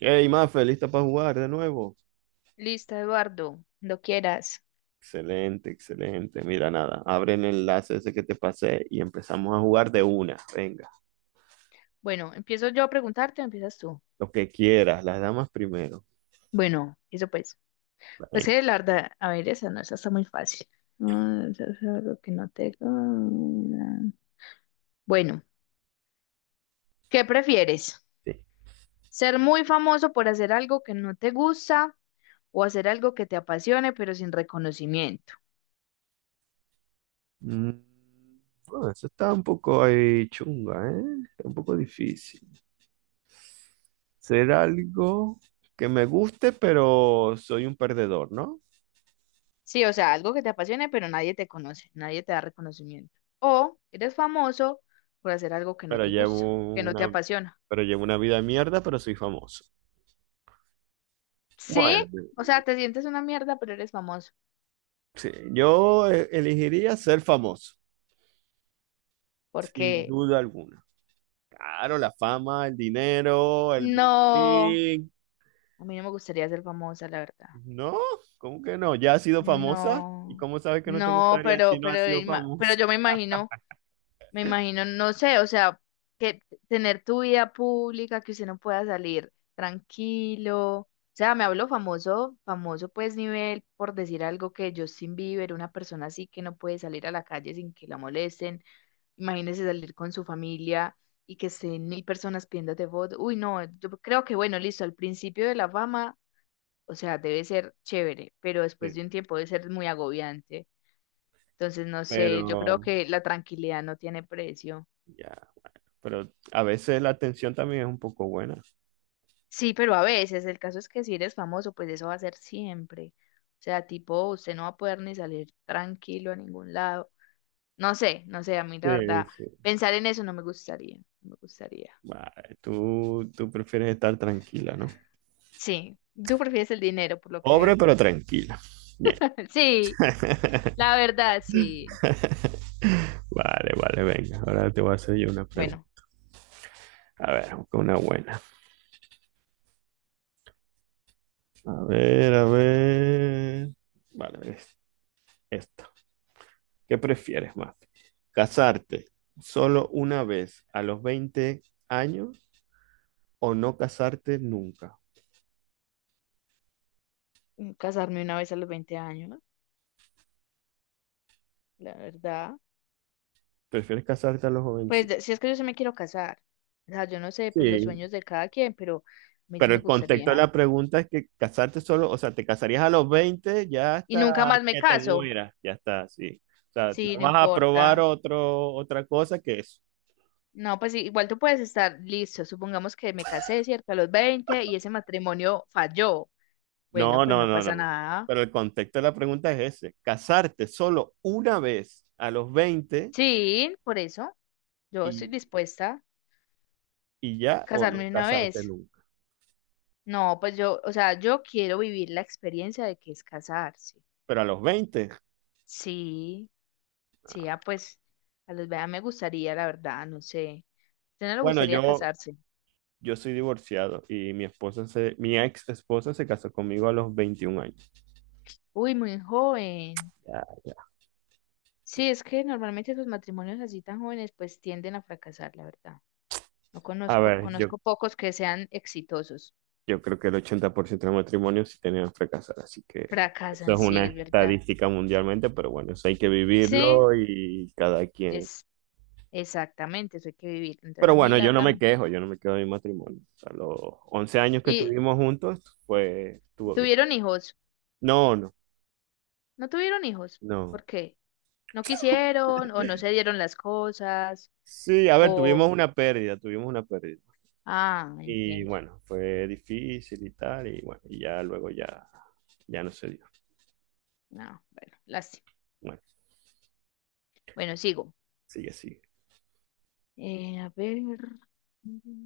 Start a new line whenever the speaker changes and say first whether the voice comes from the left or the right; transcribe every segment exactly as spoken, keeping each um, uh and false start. right: Hey, Mafe, ¿lista para jugar de nuevo?
left: Listo, Eduardo, lo quieras.
right: Excelente, excelente. Mira, nada, abre el enlace ese que te pasé y empezamos a jugar de una. Venga,
left: Bueno, ¿empiezo yo a preguntarte o empiezas tú?
right: lo que quieras, las damas primero.
left: Bueno, eso pues. Pues
right: Venga,
left: que la verdad, a ver, esa no, esa está muy fácil. Ah, eso es algo que no te... Bueno, ¿qué prefieres?
right: sí.
left: ¿Ser muy famoso por hacer algo que no te gusta o hacer algo que te apasione pero sin reconocimiento?
right: Mm, bueno, eso está un poco ahí chunga, ¿eh? Está un poco difícil. Ser algo que me guste, pero soy un perdedor, ¿no?
left: Sí, o sea, algo que te apasione pero nadie te conoce, nadie te da reconocimiento. O eres famoso por hacer algo que no
right: Pero
left: te gusta,
right: llevo
left: que no
right: una,
left: te apasiona.
right: pero llevo una vida de mierda, pero soy famoso.
left: Sí,
right: Bueno,
left: o sea, te sientes una mierda, pero eres famoso.
right: sí, yo eh, elegiría ser famoso. Sin
left: Porque
right: duda alguna. Claro, la fama, el dinero, el bling
left: no,
right: bling.
left: a mí no me gustaría ser famosa, la verdad.
right: No, ¿cómo que no? ¿Ya has sido famosa? ¿Y
left: No,
right: cómo sabes que no te
left: no,
right: gustaría si
left: pero,
right: no
left: pero,
right: has sido
left: ima- pero
right: famosa?
left: yo me imagino, me imagino, no sé, o sea, que tener tu vida pública, que usted no pueda salir tranquilo. O sea, me hablo famoso, famoso pues nivel, por decir algo que Justin Bieber, una persona así que no puede salir a la calle sin que la molesten. Imagínese salir con su familia y que estén mil personas pidiéndote fotos. Uy, no, yo creo que bueno, listo, al principio de la fama, o sea, debe ser chévere, pero
right: Sí,
left: después de un tiempo debe ser muy agobiante. Entonces, no sé, yo creo
right: pero
left: que la tranquilidad no tiene precio.
right: ya, pero a veces la atención también es un poco buena.
left: Sí, pero a veces, el caso es que si eres famoso, pues eso va a ser siempre. O sea, tipo, usted no va a poder ni salir tranquilo a ningún lado. No sé, no sé, a mí la
right: Sí,
left: verdad,
right: sí.
left: pensar en eso no me gustaría, no me gustaría.
right: Vale, tú, tú prefieres estar tranquila, ¿no?
left: Sí, tú prefieres el dinero, por lo que
right: Pobre
left: veo.
right: pero tranquila. Bien,
left: Sí, la verdad, sí.
right: vale, vale, venga. Ahora te voy a hacer yo una pregunta.
left: Bueno,
right: A ver, busca una buena. A ver, a ver. Vale, es esta. ¿Qué prefieres más? ¿Casarte solo una vez a los veinte años o no casarte nunca?
left: mm, casarme una vez a los veinte años, la verdad.
right: ¿Prefieres casarte a los
left: Pues
right: jovencitos?
left: de- si es que yo sí me quiero casar. O sea, yo no sé, pues los
right: Sí,
left: sueños de cada quien, pero a mí sí
right: pero
left: me
right: el contexto de
left: gustaría.
right: la pregunta es que casarte solo, o sea, te casarías a los veinte ya
left: Y
right: hasta
left: nunca más me
right: que te
left: caso.
right: mueras, ya está, sí. O sea,
left: Sí,
right: no
left: no
right: vas a probar
left: importa.
right: otro, otra cosa que eso.
left: No, pues sí, igual tú puedes estar listo. Supongamos que me casé, ¿cierto? A los veinte y ese matrimonio falló. Bueno,
right: No,
left: pues
right: no,
left: no
right: no,
left: pasa
right: no.
left: nada.
right: Pero el contexto de la pregunta es ese, casarte solo una vez a los veinte
left: Sí, por eso yo estoy
right: y,
left: dispuesta a
right: y ya o no
left: casarme una
right: casarte
left: vez.
right: nunca.
left: No, pues yo, o sea, yo quiero vivir la experiencia de que es casarse.
right: Pero a los veinte,
left: Sí, sí, ah, pues a los vea me gustaría, la verdad, no sé. ¿Usted no le
right: bueno,
left: gustaría
right: yo,
left: casarse?
right: yo soy divorciado y mi esposa se, mi ex esposa se casó conmigo a los veintiún años.
left: Uy, muy joven.
right: Ya, ya.
left: Sí, es que normalmente los matrimonios así tan jóvenes pues tienden a fracasar, la verdad. No
right: A
left: conozco,
right: ver, yo,
left: conozco pocos que sean exitosos.
right: yo creo que el ochenta por ciento de los matrimonios sí tenían fracasar, así que eso
left: Fracasan,
right: es
left: sí,
right: una
left: es verdad.
right: estadística mundialmente, pero bueno, eso hay que
left: Sí,
right: vivirlo y cada quien.
left: es exactamente, eso hay que vivir. Entonces
right: Pero
left: a mí,
right: bueno,
left: la
right: yo no
left: verdad.
right: me quejo, yo no me quejo de mi matrimonio. O sea, los once años que
left: ¿Y,
right: estuvimos juntos, pues
left: y
right: estuvo bien.
left: tuvieron hijos?
right: No, no,
left: ¿No tuvieron hijos?
right: no.
left: ¿Por qué? No quisieron o no se dieron las cosas
right: Sí, a ver,
left: o...
right: tuvimos una pérdida, tuvimos una pérdida.
left: Ah,
right: Y
left: entiendo.
right: bueno, fue difícil y tal, y bueno, y ya luego ya, ya no se dio.
left: No, bueno, lástima.
right: Bueno,
left: Bueno, sigo.
right: sigue, sigue.
left: Eh, a ver.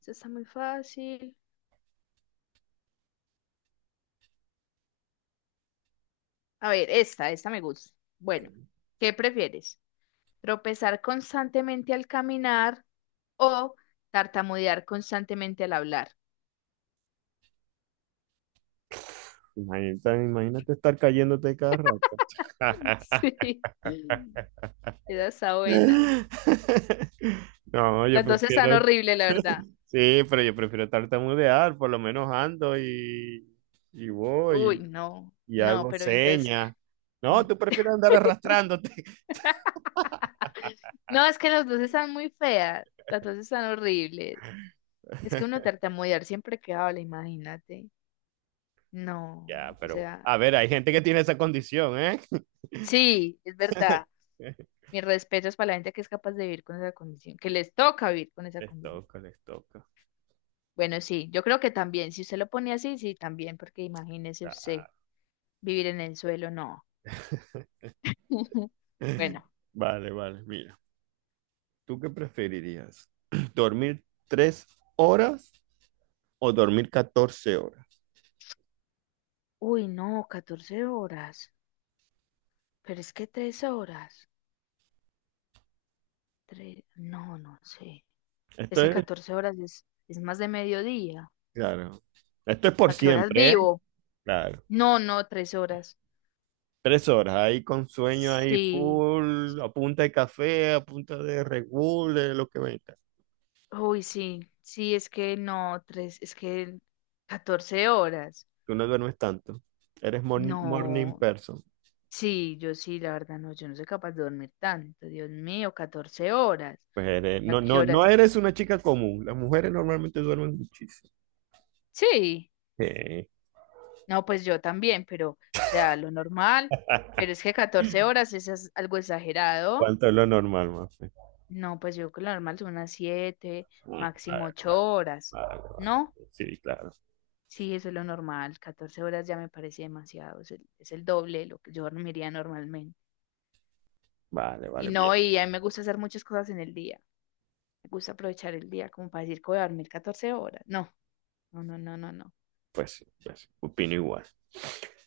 left: Esta está muy fácil. A ver, esta, esta me gusta.
right: Ok.
left: Bueno, ¿qué prefieres? ¿Tropezar constantemente al caminar o tartamudear constantemente al hablar?
right: Imagínate, imagínate estar cayéndote cada rato.
left: Sí, esa está buena.
right: No, yo
left: Las dos están
right: prefiero,
left: horribles, la verdad.
right: sí, pero yo prefiero tartamudear, por lo menos ando y, y
left: Uy,
right: voy
left: no,
right: y
left: no,
right: hago
left: pero entonces,
right: señas.
left: mm,
right: No, tú prefieres andar arrastrándote.
left: no, es que las dos están muy feas, las dos están horribles. Es que uno tartamudear siempre que habla, imagínate. No,
right: Ya,
left: o
right: pero a
left: sea,
right: ver, hay gente que tiene esa condición, ¿eh?
left: sí, es verdad. Mis respetos para la gente que es capaz de vivir con esa condición, que les toca vivir con esa
right: Les
left: condición.
right: toca, les toca.
left: Bueno, sí, yo creo que también, si usted lo pone así, sí, también, porque imagínese usted
right: Ah.
left: vivir en el suelo, no. Bueno,
right: Vale, vale, mira. ¿Tú qué preferirías? ¿Dormir tres horas o dormir catorce horas?
left: uy, no, catorce horas, pero es que tres horas, tres, no, no sé. Es
right: Esto
left: que
right: es,
left: catorce horas es, es más de mediodía.
right: claro. Esto es por
left: ¿A qué horas
right: siempre, ¿eh?
left: vivo?
right: Claro.
left: No, no, tres horas.
right: Tres horas ahí con sueño ahí
left: Sí,
right: full, a punta de café, a punta de Red Bull, de lo que venga.
left: uy, sí, sí, es que no, tres, es que catorce horas.
right: Tú no duermes tanto. Eres morning, morning
left: No,
right: person.
left: sí, yo sí, la verdad, no, yo no soy capaz de dormir tanto, Dios mío, catorce horas.
right: Pues eres-
left: ¿Y a
right: no,
left: qué
right: no, no
left: horas?
right: eres una chica común. Las mujeres normalmente duermen muchísimo.
left: Sí, no, pues yo también, pero, o sea, lo normal, pero es que catorce horas eso es algo exagerado.
right: ¿Cuánto es lo normal, Mafe?
left: No, pues yo creo que lo normal son unas siete,
right: Ah, vale,
left: máximo ocho
right: vale,
left: horas,
right: vale, vale.
left: ¿no?
right: Sí, claro.
left: Sí, eso es lo normal. Catorce horas ya me parece demasiado. Es el, es el doble de lo que yo dormiría normalmente.
right: Vale,
left: Y
right: vale, bien.
left: no, y a mí me gusta hacer muchas cosas en el día. Me gusta aprovechar el día como para decir que voy a dormir catorce horas. No, no, no, no, no, no.
right: Pues sí, pues sí. Opino igual.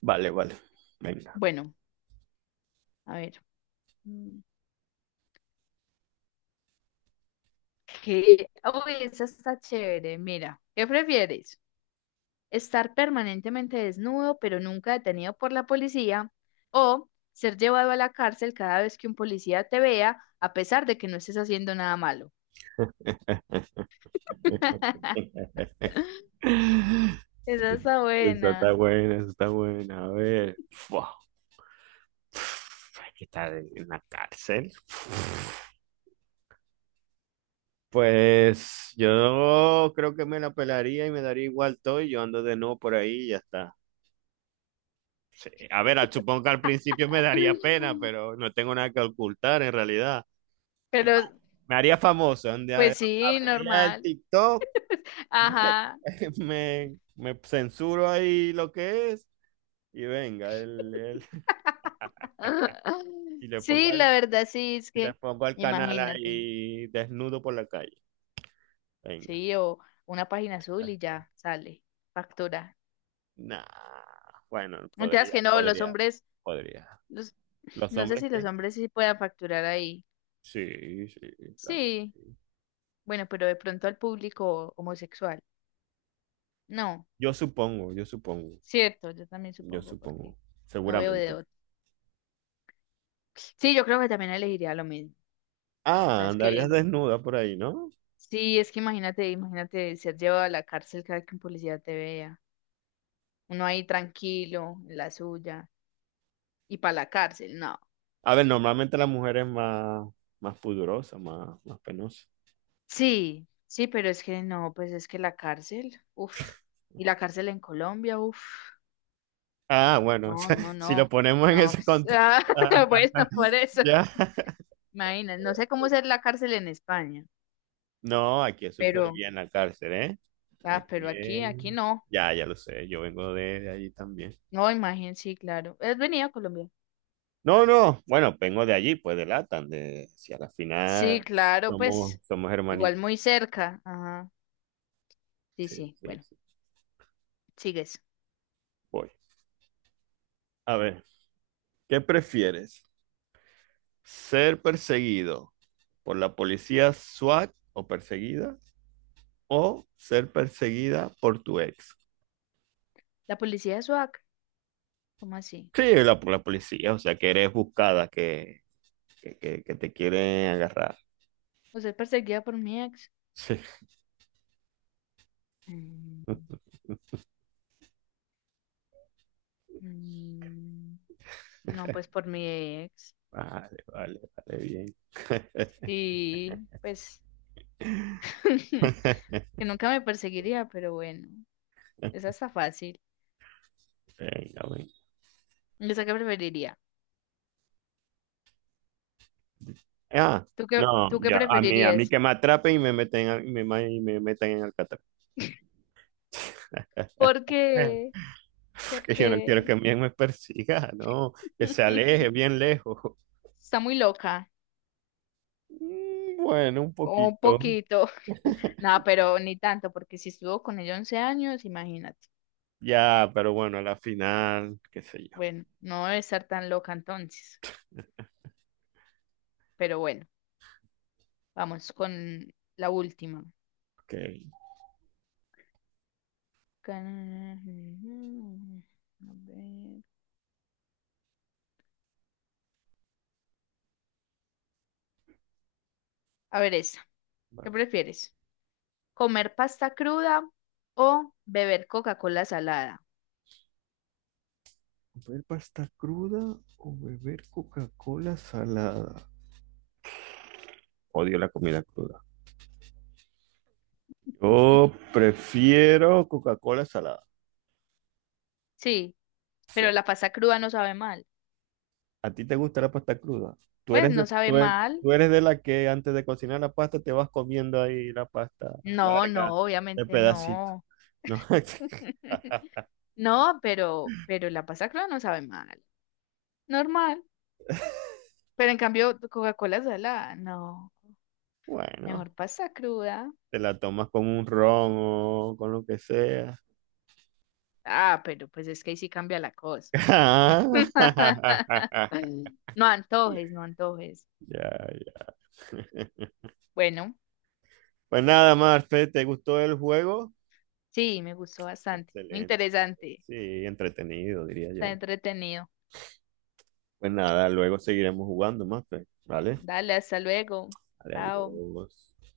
right: Vale, vale. Venga.
left: Bueno, a ver. mm, ¿Qué? Uy, esa está chévere. Mira, ¿qué prefieres? ¿Estar permanentemente desnudo pero nunca detenido por la policía? ¿O ser llevado a la cárcel cada vez que un policía te vea a pesar de que no estés haciendo nada malo? Esa está
right: Esa está
left: buena.
right: buena, esa está buena. A ver. Fua. Uf, hay que estar en la cárcel. Pues yo creo que me la pelaría y me daría igual todo y yo ando de nuevo por ahí y ya está. A ver, supongo que al principio me daría pena, pero no tengo nada que ocultar en realidad.
left: Pero,
right: Me haría famoso. Un día
left: pues sí,
right: abriría el
left: normal.
right: TikTok,
left: Ajá.
right: me, me censuro ahí lo que es y venga, el, el- y le pongo
left: Sí,
right: al,
left: la verdad sí, es
right: y le
left: que,
right: pongo al canal
left: imagínate,
right: ahí desnudo por la calle. Venga.
left: sí, o una página azul y ya sale, factura.
right: Nah. Bueno,
left: Mientras
right: podría,
left: que no, los
right: podría,
left: hombres,
right: podría.
left: los,
right: ¿Los
left: no sé
right: hombres
left: si los
right: qué?
left: hombres sí puedan facturar ahí.
right: Sí, sí, claro.
left: Sí, bueno, pero de pronto al público homosexual. No,
right: Yo supongo, yo supongo,
left: cierto, yo también
right: yo
left: supongo, porque
right: supongo,
left: no veo de
right: seguramente.
left: otro. Sí, yo creo que también elegiría lo mismo. La verdad
right: Ah,
left: es
right: andarías
left: que
right: desnuda por ahí, ¿no?
left: sí, es que imagínate, imagínate ser llevado a la cárcel cada que un policía te vea. Uno ahí tranquilo, en la suya, y para la cárcel, no.
right: A ver, normalmente la mujer es más, más pudorosa, más, más penosa.
left: Sí, sí, pero es que no, pues es que la cárcel, uff, y la cárcel en Colombia, uff,
right: Ah, bueno, o
left: no,
right: sea,
left: no,
right: si lo
left: no,
right: ponemos en
left: no,
right: ese contexto.
left: ah, bueno, por eso,
right: Ya.
left: imagínate, no sé cómo ser la cárcel en España,
right: No, aquí es súper
left: pero,
right: bien la cárcel, ¿eh?
left: ah,
right: Aquí
left: pero aquí,
right: es...
left: aquí no,
right: Ya, ya lo sé, yo vengo de, de allí también.
left: no, imagínate, sí, claro, ¿has venido a Colombia?
right: No, no, bueno, vengo de allí, pues de Latam, de si a la
left: Sí,
right: final
left: claro,
right: somos,
left: pues,
right: somos
left: igual
right: hermanitos.
left: muy cerca, ajá. Sí,
right: Sí,
left: sí,
right: sí,
left: bueno,
right: sí.
left: sigues.
right: Voy. A ver, ¿qué prefieres? ¿Ser perseguido por la policía SWAT o perseguida o ser perseguida por tu ex?
left: La policía de S W A C, ¿cómo así?
right: Sí, la, la policía, o sea, que eres buscada, que, que, que- que te quieren agarrar.
left: ¿Usted es perseguida por mi ex?
right: Sí.
left: Mm, mm, no, pues por mi ex.
right: Vale, vale, vale, bien.
left: Sí, pues que nunca me perseguiría, pero bueno, esa está fácil.
right: Venga, venga.
left: ¿Esa qué preferiría?
right: Ah,
left: ¿Tú qué,
right: no,
left: tú qué
right: ya, a mí, a mí
left: preferirías?
right: que me atrapen y me meten, al- y me, ma- y me metan en Alcatraz.
left: ¿Por
right: Eh,
left: qué? ¿Por
right: que yo no quiero
left: qué?
right: que bien me persiga, no, que se aleje bien lejos.
left: Está muy loca.
right: Mm, Bueno, un
left: Un
right: poquito.
left: poquito. Nada pero ni tanto, porque si estuvo con ella once años, imagínate.
right: Ya, pero bueno, a la final, qué sé yo.
left: Bueno, no debe estar tan loca entonces, pero bueno, vamos con la última.
right: Ok.
left: Can- A ver, a ver esta. ¿Qué
right: Bueno.
left: prefieres? ¿Comer pasta cruda o beber Coca-Cola salada?
right: ¿Beber pasta cruda o beber Coca-Cola salada? Odio la comida cruda. Yo prefiero Coca-Cola salada.
left: Sí,
right: Sí.
left: pero la pasta cruda no sabe mal.
right: ¿A ti te gusta la pasta cruda? Tú
left: Pues
right: eres de,
left: no sabe
right: tú eres,
left: mal.
right: tú eres de la que antes de cocinar la pasta te vas comiendo ahí la pasta
left: No,
right: larga,
left: no,
right: de
left: obviamente
right: pedacito.
left: no.
right: No,
left: No, pero, pero la pasta cruda no sabe mal. Normal. Pero en cambio, Coca-Cola salada, no.
right: bueno,
left: Mejor pasta cruda.
right: te la tomas con un ron o con lo que sea.
left: Ah, pero pues es que ahí sí cambia la cosa. No antojes, no antojes.
right: Ya, ya.
left: Bueno,
right: Pues nada, Marfe, ¿te gustó el juego?
left: sí, me gustó bastante. Muy
right: Excelente.
left: interesante.
right: Sí, entretenido, diría
left: Está
right: yo.
left: entretenido.
right: Pues nada, luego seguiremos jugando más, Fer, ¿vale?
left: Dale, hasta luego.
right: Vale,
left: Chao.
right: adiós.